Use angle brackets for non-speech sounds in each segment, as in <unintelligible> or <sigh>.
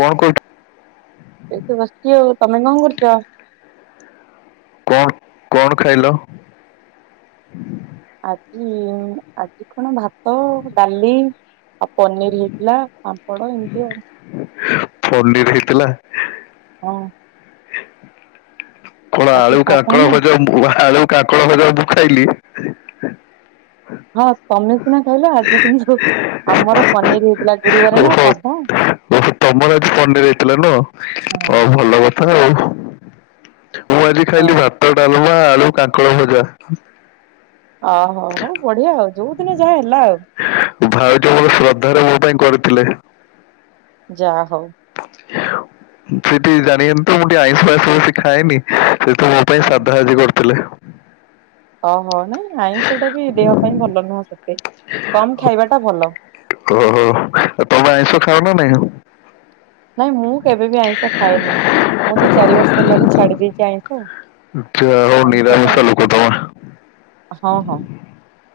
କଣ <unintelligible> ଏଇଠି ବସିିଚି ଆଉ। ତମେ କଣ କରୁଚ? କଣ କଣ ଖାଇଲ? ଆଜି ଆଜି କଣ ଭାତ, ଡାଲି ଆଉ ପନିର ହେଇଥିଲା। ପାମ୍ପଡ ଏମିତି ଆଉ। ପନିର ହେଇଥିଲା? ହଁ। କଣ ଆଜି ଆଳୁ ସାଧା ନା କାଙ୍କଡଭଜା ଆଳୁ କାଙ୍କଡ ଭଜା ମୁଁ ଖାଇଲି। <unintelligible> ତମେ ସିନା ଖାଇଲ, ଆଜି କିନ୍ତୁ ଆମର ପନିର ହେଇଥିଲା ଗୁରୁବାରେ ନା ଓହୋ। ସାଧା। ତମର ଆଜି ପନିର ହେଇଥିଲା ନୁହଁ। ହଁ ହଉ ଭଲକ <unintelligible> ମୁଁ ଆଜି ଖାଇଲି ହଉ ଭାତ, ଡାଲମା, ଆଳୁ କାଙ୍କଡଭଜା। ଓହୋ, ହଉ ବଢିଆ ଆଉ। ଯୋଉଦିନ ଯାହାହେଲା ଆଉ। ଭାଉଜ ମୋର ଶ୍ରଦ୍ଧାରେ ମୋ ପାଇଁ କରିଥିଲେ। ଯା ହଉ। ସେ ଟିକେ ଜାଣିଗଲେଣି ତ ମୁଁ ଟିକେ ଆଇଁଷ ପାଇଁଷ ବେଶୀ ଖାଏନି। <unintelligible> ମୋ ପାଇଁ ସାଧା ଆଜି କରିଥିଲେ। ଓହୋ। ନାଇଁ ଆଇଁଷ ଟାବି ଦେହ ପାଇଁ ଭଲ ନୁହଁ ସେତେ। କମ୍ ଖାଇବାଟା ଭଲ। ଓହୋ। ତମେ ଆଇଁଷ ଖାଅ ନା ନାଇଁ? ନାଇଁ ମୁଁ କେବେବି ଆଇଁଷ ଖାଏନି। ମୁଁ ଦି ଚାରି ବର୍ଷ ହେଲାଣି ଛାଡି ଦେଇଚି ଆଇଁଷ। ଆଚ୍ଛା ହଉ ଆଇଁଷ ଟା ନିରାମିଷ ଲୋକ ଭଲ ତମେ। ହଁ ହଁ।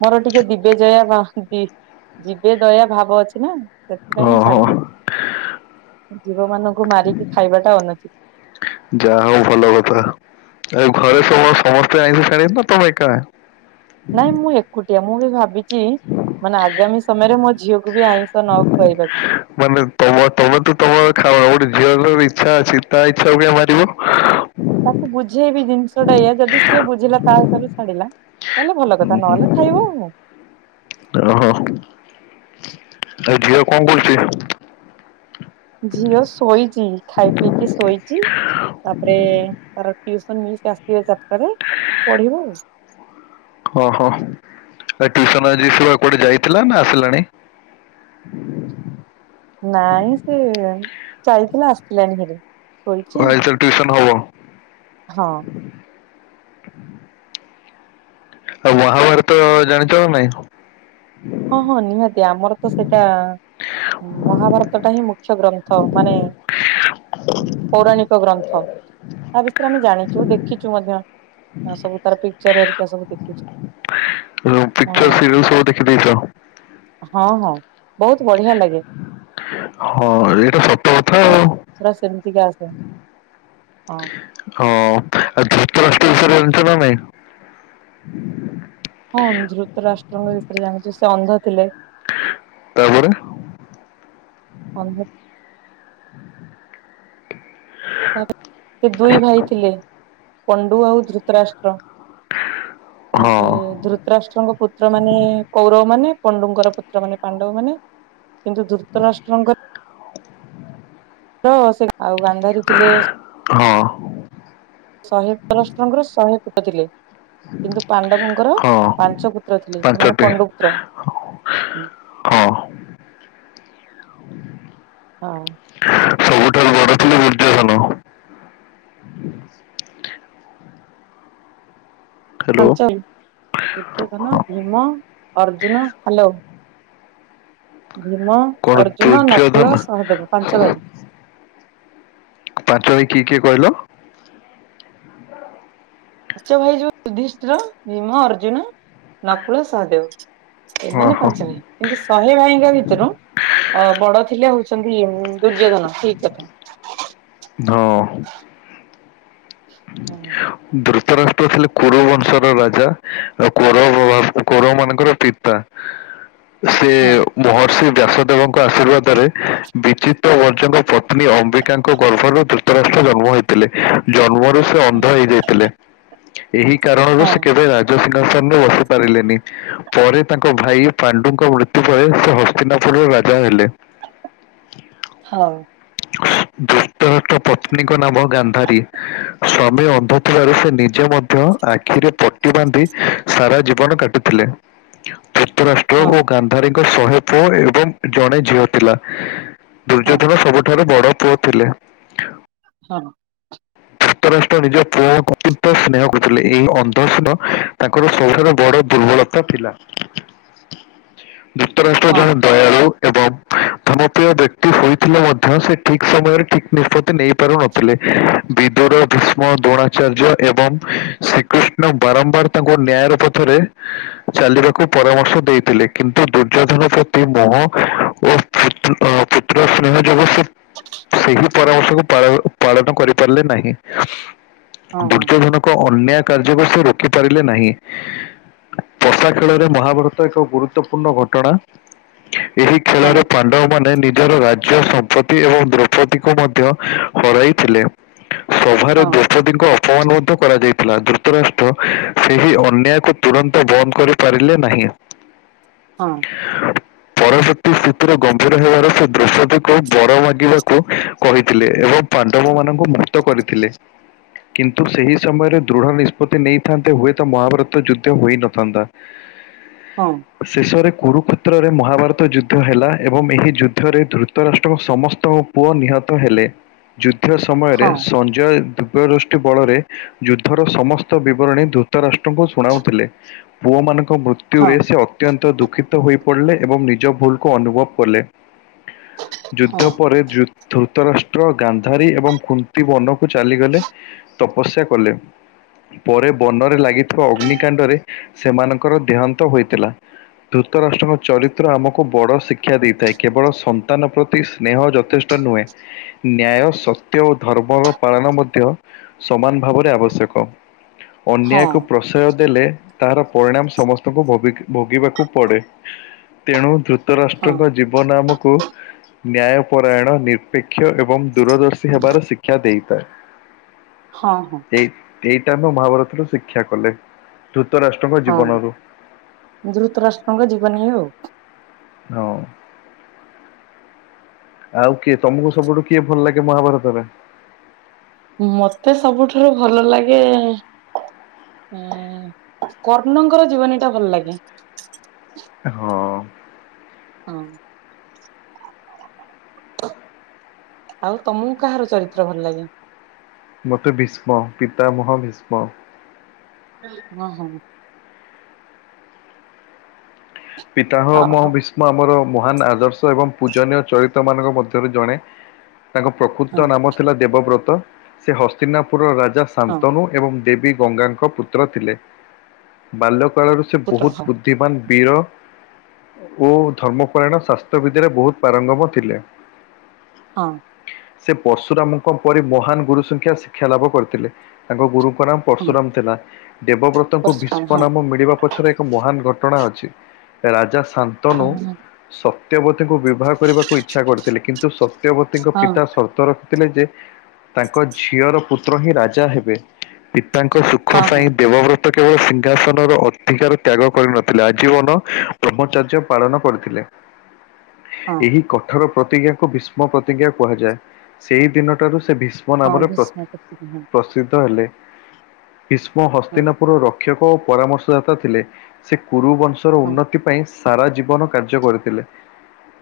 ମୋର ଟିକେ ଦିବେ ଜୟା ଭା ଦି ଜୀବେ ଦୟା ଭାବ ଅଛି ନା ସେଥିପାଇଁ ମୁଁ ଛାଡି ଦେଇଚି। ଓହୋ। ଜୀବ ମାନଙ୍କୁ ମାରିକି ଖାଇବାଟା ଅନୁଚିତ। ଯାହା ହଉ ଭଲକଥା। ଆଉ ହଁ ଘରେ ସମ ସମ <unintelligible> ତମେ ଏକା? ନାଇଁ ମୁଁ ଏକୁଟିଆ। ମୁଁ ବି ଭାବିଚି ମାନେ ଆଗାମୀ ସମୟରେ ମୋ ଝିଅକୁ ତାକୁ ବି ଆଇଁଷ ନ ଖୁଆଇବାକୁ। ମାନେ ତମ ତମେ ତ ତମର ଖାଉନ, ଗୋଟେ ଝିଅର ଇଚ୍ଛା ଅଛି ତା ଇଚ୍ଛାକୁ କାଇଁ ମାରିବ। ତାକୁ ବୁଝେଇବି ଜିନିଷ ଟା ଏଇୟା। ଯଦି ସିଏ ବୁଝିଲା ତା ହିସାବରେ ଛାଡିଲା ତାହେଲେ ଭଲ ଉଁ କଥା ହୁଁ ନହେଲେ ଖାଇବ ଆଉ କଣ। <unintelligible> ଆଉ ଝିଅ କଣ କରୁଚି? ଝିଅ ଶୋଇଚି। ଖାଇ ପିଇକି ଶୋଇଚି। ତାପରେ ତାର ଟିଉସନ୍ ମିସ୍ ଆସିବେ ଚାରିଟାରେ ପଢିବ ଆଉ। ହଁ, ହଁ। ଆଉ ଟିଉସନ୍ ଆଜି ସେ କୁଆଡେ ଯାଇଥିଲା ନା ଆସିଲାଣି? <inaudible> ନାଇଁ ସେ ଯାଇଥିଲା ଆସିିଲାଣି ହାରି। ଶୋଇଚି। ଟିଉସନ ହବ? ହଁ। ଆଉ ହଁ ମହାଭାରତ ଜାଣିଚ ନା ନାଇଁ? ହଁ ହଁ ନିହାତି ଆମର ତ ସେଇଟା ମହାଭାରତ ଟା ହିଁ ମୁଖ୍ୟ ଗ୍ରନ୍ଥ ମାନେ ପୌରାଣିକ ଗ୍ରନ୍ଥ। ତା ବିଷରେ ଆମେ ଜାଣିଛୁ, ଦେଖିଛୁ ମଧ୍ୟ ସବୁ ତାର ପିକଚର୍ ହେରିକା ସବୁ ଦେଖୁଛୁ ହାଲୋ ପିକଚର୍ ମହାଭାରତ ସିରିଏଲ ସବୁ ଦେଖିଦେଇଚ? ହଁ, ହଁ, ବୋହୁତ ବଢିଆ ଲାଗେ। ହଁ ଏଇଟା ସ ତଥା ମାନେ ଆଉ ପୁରା ସେମିତିକା ଆସେ ହଁ ହଁ ଆଉ ଧୁତରାଷ୍ଟ ବିଷୟରେ ଜାଣିଛ ନା ନାଇଁ ହଁ। ହଁ ଧ୍ରୁତ ରାଷ୍ଟ୍ରଙ୍କ ବିଷୟରେ ଜାଣିଛୁ, ସେ ଅନ୍ଧ ଥିଲେ। ତାପରେ ଅନ୍ଧ ତାପରେ ସେ ଦୁଇ ଭାଇ ଥିଲେ। ପଣ୍ଡୁ ଆଉ ଧୃତରାଷ୍ଟ୍ର ତାପରେ ହଁ ଧୁତ ଧୂତରାଷ୍ଟ୍ରଙ୍କ ପୁତ୍ରର ମାନେ କୌରବ ମାନେ ପଣ୍ଡୁଙ୍କର ପୁତ୍ର ମାନେ ପାଣ୍ଡବ ମାନେ। କିନ୍ତୁ ଧୁତରାଷ୍ଟ୍ରଙ୍କ ତ ସେ ଆଉ ଗାନ୍ଧାରୀ ଥିଲେ ହଁ ଶହେ ଧୂତରାଷ୍ଟ୍ରଙ୍କର ଶହେ ଫୁଅ ଥିଲେ। କିନ୍ତୁ ପାଣ୍ଡବଙ୍କର ହଁ ପାଞ୍ଚ ପୁତ୍ର ଥିଲେ ସେମାନେ ପାଞ୍ଚଟି ପଣ୍ଡୁପୁତ୍ର।। ହଁ ହୋଉ। ଆଛା ସବୁଠାରୁ ବଡ ଥିଲେ ଦୁର୍ଯ୍ୟଧନ। ହ୍ୟାଲୋ ପାଞ୍ଚାଳି ଦୁର୍ଯ୍ୟୋଧନ, ହଁ ଭୀମ, ଅର୍ଜୁନ, ହାଲୋ। ଭୀମ, କଣ ଅର୍ଜୁନ, ନକୁଳ, ଦୁର୍ଯ୍ୟୋଧନ ସହଦେବ ପାଞ୍ଚ ଭାଇ। ପାଞ୍ଚ ଭାଇ କିଏ କିଏ କହିଲ? ପାଞ୍ଚ ଭାଇ ଯୋଉ ଯୁଧିଷ୍ଠୀର, ଭୀମ, ଅର୍ଜୁନ, ନକୁଳ, ସହଦେବ। ହଁ ଏମାନେ ହଁ ପାଞ୍ଚ ଭାଇ କିନ୍ତୁ ଶହେ ଭାଇଙ୍କୁ ଭିତରୁ ଅ ବଡ ଥିଲେ ହୋଉଚନ୍ତି ଦୁର୍ଯ୍ୟୋଧନ ଠିକ୍ କଥା। ହଁ। ହୁଁ। ଧୁତରାଷ୍ଟ୍ର ଥିଲେ କୋଉରବଂଶର ରାଜା ଆଉ କୋଉର କୋଉରବ ମାନଙ୍କର ପିତା। ସେ ହଁ ମହର୍ଷି ବ୍ୟାସଦେବଙ୍କ ଆଶୀର୍ବାଦରେ ବିଚିତ ବର୍ଜଙ୍କ ପତ୍ନୀ ଅମ୍ବିକାଙ୍କ ଗର୍ଭରୁ ଯୁତରାଷ୍ଟ୍ର ଜନ୍ମ ହେଇଥିଲେ ଜନ୍ମ ସେ ଅନ୍ଧ ହେଇଯାଇଥିଲେ ଏହି କାରଣରୁ ହଁ ସେ କେବେ ରାଜସିଂହାସନରେ ବସି ପାରିଲେନି। ପରେ ତାଙ୍କ ଭାଇ ପାଣ୍ଡୁଙ୍କ ମୃତ୍ୟୁ ପରେ ସେ ହସ୍ତିନାପୁରରେ ରାଜା ହେଲେ। ହୋଉ। ଯୁ ରାଷ୍ଟ୍ର ପତ୍ନୀଙ୍କ ନାମ ଗାନ୍ଧାରୀ ସ୍ଵାମୀ ଅନ୍ଧ ଥିବାରୁ ସେ ନିଜେ ମଧ୍ୟ ଆଖିରେ ପ ସେ ବାନ୍ଧି ସାରା ଜୀବନ କାଟିଥିଲେ। ଯୁକ୍ତରାଷ୍ଟ୍ର ହଁ ଓ ଗାନ୍ଧାରୀଙ୍କ ଶହେ ପୁଅ ଏବଂ ଜଣେ ଝିଅ ଥିଲା। ଦୁର୍ଯ୍ୟୋଧନ ସବୁଠାରୁ ବଡ଼ ପୁଅ ଥିଲେ। ହଁ। ଯୁକ୍ତରାଷ୍ଟ୍ର ନିଜ ପୁଅକୁ ଅତ୍ୟନ୍ତ ସ୍ନେହ କରୁଥିଲେ ଏଇ ଅନ୍ଧ ସ୍ନେହ ତାଙ୍କର ସବୁଠାରୁ ବଡ ଦୁର୍ବଳତା ଥିଲା। ଯୁକ୍ତରାଷ୍ଟ୍ର ହଁ ଯଣେ ଦୟାଳୁ ଏବଂ ଧନପ୍ରିୟ ବ୍ୟକ୍ତି ସୋଇଥିଲେ ମଧ୍ୟ ସେ ଠିକ୍ ସମୟରେ ଠିକ୍ ନିଷ୍ପତ୍ତି ନେଇ ପାରୁନଥିଲେ। ବିଦୁର ଭୀଷ୍ମ ଦ୍ରୋଣାଚାର୍ଯ୍ୟ ଏବଂ ଶ୍ରୀକୃଷ୍ଣ ବାରମ୍ବାର ତାଙ୍କୁ ନ୍ୟାୟର ପଥରେ ଚାଲିବାକୁ ପରାମର୍ଶ ଦେଇଥିଲେ କିନ୍ତୁ ଦୁର୍ଯ୍ୟୋଧନ ପ୍ରତି ମୋହ ଓ ପୁତ୍ରୁ ଅ ପୁତ୍ର ସ୍ନେହ ଯୋଗୁ ସେ ସେହି ପରାମର୍ଶକୁ ପାଳ ପାଳନ କରି ପାରିଲେ ନାହିଁ ହଁ ଦୁର୍ଯ୍ୟଧନ ଙ୍କ ଅନ୍ୟାୟ କାର୍ଯ୍ୟକୁ ସେ ରୋକି ପାରିଲେ ନାହିଁ। ପଷା ଖେଳରେ ମହାଭାରତ ଏକ ଗୁରୁତ୍ୱପୂର୍ଣ୍ଣ ଘଟଣା ଏହି ହଁ ଖେଳରେ ପାଣ୍ଡବମାନେ ନିଜର ରା ଜ୍ୟ ସମ୍ପତ୍ତି ଏବଂ ଦ୍ରୌପଦୀକୁ ମଧ୍ୟ ହରାଇଥିଲେ ସଭାରେ ହଁ ଦୋ ପଦୀଙ୍କ ଅପମାନ ମଧ୍ୟ କରାଯାଇଥିଲା ଦ୍ରୁତରାଷ୍ଟ୍ର ସେହି ଅନ୍ୟାୟକୁ ତୁରନ୍ତ ବନ୍ଦ କରି ପାରିଲେ ନାହିଁ। ହଁ। ପ୍ରତି ସ୍ଥିତିର ଗମ୍ଭୀର ହେବାର ସେ ଦୃଶ୍ୟଟିକୁ ବର ମାଗିବାକୁ କହିଥିଲେ ଏବଂ ପାଣ୍ଡବ ମାନ କୁ ମୁକ୍ତ କରିଥିଲେ। କିନ୍ତୁ ସେହି ସମୟରେ ଦୃଢ ନିଷ୍ପତ୍ତି ନେଇଥାନ୍ତେ ହୁଏତ ମହାଭାରତ ଯୁଦ୍ଧ ହୋଇନଥାନ୍ତା। ହଁ। ଶେଷରେ କୁରୁକ୍ଷେତ୍ରରେ ମହାଭାରତ ଯୁଦ୍ଧ ହେଲା ଏବଂ ଏହି ଯୁଦ୍ଧରେ ଦୃତ ତ ରାଷ୍ଟ୍ରଙ୍କ ସମସ୍ତଙ୍କ ପୁଅ ନିହତ ହେଲେ ଯୁଦ୍ଧ ସମୟରେ ହଁ ସଞ୍ଜୟ ଦୁ ଦୃଷ୍ଟି ବଳରେ ଯୁଦ୍ଧର ସମସ୍ତ ବିବରଣୀ ଦୂତରାଷ୍ଟ୍ରଙ୍କୁ ଶୁଣାଉଥିଲେ। ପୁଅ ମାନଙ୍କ ମୃତ ତ୍ୟୁ ରେ ହଁ ସେ ଅତ୍ୟନ୍ତ ଦୁଃଖିତ ହୋଇ ପଡ଼ିଲେ ଏବଂ ନିଜ ଭୁଲକୁ ଅନୁଭବ କଲେ। ହଁ ଯୁଦ୍ଧ ପରେ ଯୁ ଧୃତରାଷ୍ଟ୍ର ଗାନ୍ଧାରୀ ଏବଂ କୁ ନ୍ତି ବନକୁ ଚାଲିଗଲେ ତପସ୍ୟା କଲେ। ପରେ ବନରେ ଲାଗିଥିବା ଅଗ୍ନିକାଣ୍ଡରେ ସେମାନଙ୍କର ଦେହାନ୍ତ ହୋଇଥିଲା। ଧୃତରାଷ୍ଟ୍ରଙ୍କ ଚରିତ୍ର ଆମକୁ ବଡ଼ ଶିକ୍ଷା ଦେଇଥାଏ କେବଳ ସନ୍ତାନ ପ୍ରତି ସ୍ନେହ ଯଥେଷ୍ଟ ନୁହେଁ <inaudible> ନ୍ୟାୟ ସତ୍ୟ ଓ ଧର୍ମର ପାଳନ ମଧ୍ୟ ସମାନ ଭାବରେ ଆବଶ୍ୟକ। ହଁ ଅନ୍ୟାୟକୁ ପ୍ରଶୟ ଦେଲେ ତାହାର ପରିଣାମ ସମସ୍ତଙ୍କୁ ଭବିକ ଭୋଗିବାକୁ ପଡ଼େ ତେଣୁ ଧୃତ ହଁ ରାଷ୍ଟ୍ରଙ୍କ ଜୀ ଜିବନ ନାମକୁ ନ୍ୟାୟ ପରାୟଣ ନିରପେକ୍ଷ ଏବଂ ଦୂରଦର୍ଶୀ ହେବାର ଶିକ୍ଷା ଦେଇଥାଏ। ହଁ ହଁ। ଏଇ ଏଇଟା ଆମ ମହାଭାରତରୁ ଶିକ୍ଷା କଲେ ଧୃତ ରା ହଁ ଦୃତରାଷ୍ଟ୍ରଙ୍କ ଜୀବନ ଇଏ ଆଉ। ହଁ। ଆଉ କିଏ ତମକୁ ସବୁଠୁ କିଏ ଭଲ ଲାଗେ ମହାଭାରତରେ? ମତେ ସବୁଠାରୁ ଭଲ ଲାଗେ ଏ କର୍ଣ୍ଣଙ୍କର ଜୀବନୀ ଟା ଭଲ ଲାଗେ। ହଁ। ହଁ। ଆଉ ତମକୁ କାହାର ଚରିତ୍ର ଭଲ ଲାଗେ? ମତେ ଭୀଷ୍ମ ପିତାମହ ଭୀଷ୍ମ। ହଁ ହଁ। ପିତାହ ଓହୋ ମହ ବିୀଷ୍ମ ଆମର ମହାନ ଆଦର୍ଶ ଏବଂ ପୂଜନୀୟ ଚରିତ୍ରମାନଙ୍କ ମଧ୍ୟରୁ ଜଣେ। ତାଙ୍କ ହଁ ପ୍ରକୃତ ହଁ ନାମ ଥିଲା ଦେବବ୍ରତ ସେ ହସ୍ତିନାପୁର ରାଜା ହଁ ଶାନ୍ତନୁ ଏବଂ ଦେବୀ ଗଙ୍ଗାଙ୍କ ପୁତ୍ର ଥିଲେ ବାଲ୍ୟ କାଳରୁ ସେ ପୁତ୍ର ହଁ ବହୁତ ଦିମାନ ବୀର ଓ ଧର୍ମପରାୟଣ ଶାସ୍ତ୍ର ବିଦ୍ୟାରେ ବହୁତ ପାରଙ୍ଗମ ଥିଲେ। ହଁ। ସେ ପଶୁରାମଙ୍କ ପରି ମହାନ ଗୁରୁ ସଂଖ୍ୟା ଶିକ୍ଷା ଲାଭ କରିଥିଲେ ତାଙ୍କ ଗୁରୁଙ୍କ ନାମ ହଁ ପରଶୁରାମ ଥିଲା ଦେବବ୍ରତଙ୍କୁ ପରଶୁରାମ ଭୀଷ୍ମ ହଁ ନାମ ମିଳିବା ପଛରେ ଏକ ମହାନ ଘଟଣା ଅଛି। ରାଜା ଶନ୍ତନୁ ହଁ ସ ସତ୍ୟବତୀଙ୍କୁ ବିବାହ କରିବାକୁ ଇଚ୍ଛା କରିଥିଲେ କିନ୍ତୁ ସତ୍ୟବତୀଙ୍କ ହଁ ପିତା ସର୍ତ୍ତର ଥିଲେ ଯେ ତାଙ୍କ ଝିଅର ପୁତ୍ର ହିଁ ରାଜା ହେବେ। ପିତାଙ୍କ ସୁଖ ହଁ ହଁ ହଁ ପାଇଁ ଦେବବ୍ରତ ତ କେବଳ ସିଂହାସନର ଅଧିକାର ତ୍ୟାଗ କରିନଥିଲା ଆଜୀବନ ବ୍ରହ୍ମଚାର୍ଯ୍ୟ ପାଳନ କରିଥିଲେ ହଁ ଏହି କଠୋର ପ୍ରତିଜ୍ଞାକୁ ବି ଭୀଷ୍ମ ପ୍ରତିଜ୍ଞା କୁହାଯାଏ ସେଇ ଦିନଠାରୁ ସେ ଭୀଷ୍ମ ହଁ ନାମରେ ପ ଭୀଷ୍ମ ପିତାମହ ପସି ତି ତ ହେଲେ ଭୀଷ୍ମ ହଁ ହସ୍ତିନାପୁର ର ଶିକ୍ଷକ ପରାମର୍ଶଦାତା ଥିଲେ ସେ କୁରୁ ବଂଶର ହଁ ଉନ୍ନତି ଥି ପାଇଁ ସାରା ଜୀବନ କାର୍ଯ୍ୟ କରିଥିଲେ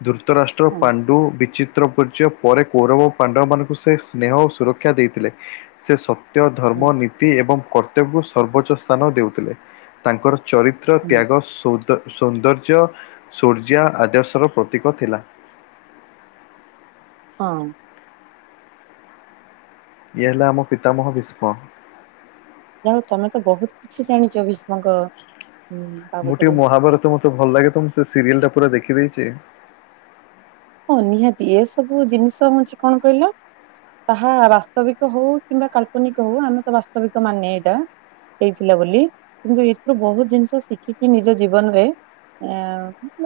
ଧୃତ ରାଷ୍ଟ୍ର ହଁ ପାଣ୍ଡୁ ବିଚିତ୍ର ପୁତ୍ର ପୂଜ୍ୟ ପରେ କୌରବ ପାଣ୍ଡବ ମାନଙ୍କୁ ସେ ସ୍ନେହ ଓ ସୁରକ୍ଷା ଦେଇଥିଲେ। ସେ ସତ୍ୟ ଧର୍ମ ହଁ ନି ତି ଏବଂ କର୍ତ୍ତବ୍ୟକୁ ସର୍ବୋଚ୍ଚ ସ୍ଥାନ ଦେଉଥିଲେ ତାଙ୍କର ଚରିତ୍ର ହଁ ତ୍ୟାଗ <unintelligible> ସୌନ୍ଦର୍ଯ୍ୟ ସୂର୍ଯ୍ୟା ଆଦର୍ଶର ପ୍ରତୀକ ଥିଲା। ହଁ। ଇଏ ହେଲା ଆମ ପିତାମହ ଭୀଷ୍ମ। ଯାହା ହେଉ ତମେ ତ ବହୁତ କିଛି ଜାଣିଛ ଭୀଷ୍ମଙ୍କ ଉଁ, ମୁଁ ବାବଦରେ ଟିକେ ମହାଭାରତ ମତେ ଭଲ ଲାଗେ ତ ମୁଁ ସେ ସିରିଏଲ ଟା ପୁରା ଦେଖିଦେଇଛି। ହଁ ନିହାତି ଏ ସବୁ ଜିନିଷ ହଉଛି କଣ କହିଲ? ତାହା ବାସ୍ତବିକ ହଉ କିମ୍ବା କାଳ୍ପନିକ ହଉ ଆମେ ତ ବାସ୍ତବିକ ମାନେ ଏଇଟା ହେଇଥିଲା ବୋଲି କିନ୍ତୁ ଏଥିରୁ ବହୁତ ଜିନିଷ ଶିଖିକି ନିଜ ଜୀବନରେ ଆ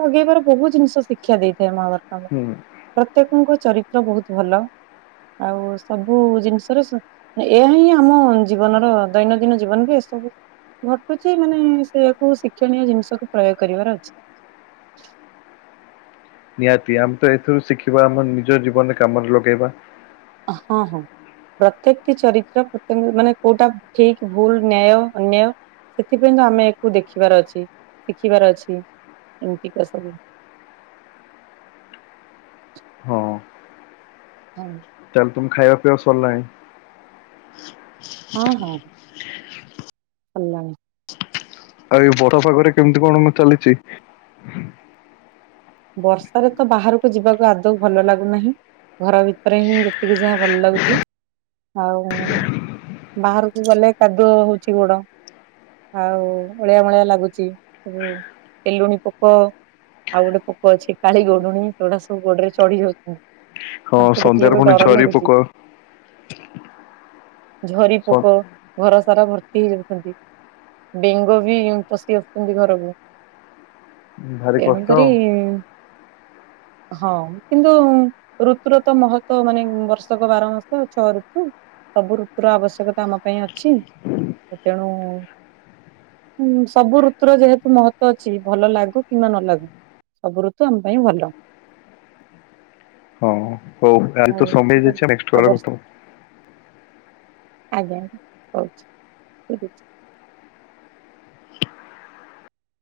ଲଗେଇବାର ବହୁତ ଜିନିଷ ଶିକ୍ଷା ଦେଇଥାଏ ମହାଭାରତ ଆମକୁ ହୁଁ ପ୍ରତ୍ୟେକଙ୍କ ଚରିତ୍ର ବହୁତ ଭଲ ଆଉ ସବୁ ଜିନିଷରେ ଏହା ହିଁ ଆମ ଜୀବନର ଦୈନନ୍ଦିନ ଜୀବନ ବି ଏସବୁ ଘଟୁଛି ମାନେ ସେୟାକୁ ଶିକ୍ଷଣୀୟ ଜିନିଷକୁ ପ୍ରୟୋଗ କରିବାର ଅଛି। ନିହାତି ଆମେ ତ ଏଥିରୁ ଶିଖିବା ଆମ ନିଜ ଜୀବନରେ କାମରେ ଲଗେଇବା। ହଁ ହଁ। ପ୍ରତ୍ୟେକଟି ଚରିତ୍ର ପ୍ରତ୍ୟ ମାନେ କୋଉଟା ଠିକ ଭୁଲ ନ୍ୟାୟ ଅନ୍ୟାୟ ସେଥିପାଇଁ ତ ଆମେ ଏହାକୁ ଦେଖିବାର ଅଛି ଶିଖିବାର ଅଛି ଏମତିକା ସବୁ। ହଁ। ତାଲେ ତୁମ ଖାଇବା ପିଇବା ସରିଲାଣି। ହଁ ହଁ ସରିଲାଣି। ଆଉ ଏ ବଡ ପାାଗରେ କେମିତି କଣ ମ ଚାଲିଛି? ବର୍ଷାରେ ତ ବାହାରକୁ ଯିବାକୁ ଆଦୌ ଭଲ ଲାଗୁନାହିଁ ଘର ଭିତରେ ହିଁ ଯେ ଟିକେ ଯାହା ଭଲ ଲାଗୁଛି। ଆଉ ବାହାରକୁ ଗଲେ କାଦୁଅ ହଉଛି ଗୋଡ। ଆଉ ଅଳିଆ ମଳିଆ ଲାଗୁଛି ଉ ତେଲୁଣି ପୋକ ଆଉ ଗୋଟେ ପୋକ ଅଛି କାଳି ଗୋଉଡୁଣି ସେଗୁଡା ସବୁ ଗୋଡରେ ଚଢି ଯାଉଛନ୍ତି। ହଁ ତାଙ୍କୁ ଦେଖିଲେ ସନ୍ଧ୍ୟାରେ ତ ପୁଣି ଡର ଝରି ପୋକ। ଲାଗୁଛି। ଝରି ସ- ପୋକ ଘରସାରା ଭର୍ତ୍ତି ହେଇଯାଉଛନ୍ତି। ବେଙ୍ଗ ବି ପଶି ଆସୁଛନ୍ତି ଘରକୁ। ଭାରି ତେଣୁ କଷ୍ଟ କରି ଆଉ ହଁ କିନ୍ତୁ ଋତୁୁର ତ ମହତ ମାନେ ବର୍ଷକ ବାର ମାସ ଛଅ ଋତୁ। ସବୁ ଋତୁର ଆବଶ୍ୟକତା ଆମ ପାଇଁ ଅଛି ତେଣୁ ହୁଁ ସବୁ ଋତୁର ଯେହେତୁ ମହତ୍ୱ ଅଛି ଭଲ ଲାଗୁ କିମ୍ବା ନ ଲାଗୁ ସବୁ ଋତୁ ତୁ ଆମ ପାଇଁ ଭଲ। ହଁ ହଉ ଆଜି ଆଉ ତ ସମୟ ହେଇ ଟିକେ ଯାଇଛି ନେଷ୍ଟ ଆଉ କଲ୍ ରେ ବର୍ଷ କଥା ହେବା। ଆଜ୍ଞା ଆଜ୍ଞା ହଉଛି ଠିକ ଅଛି।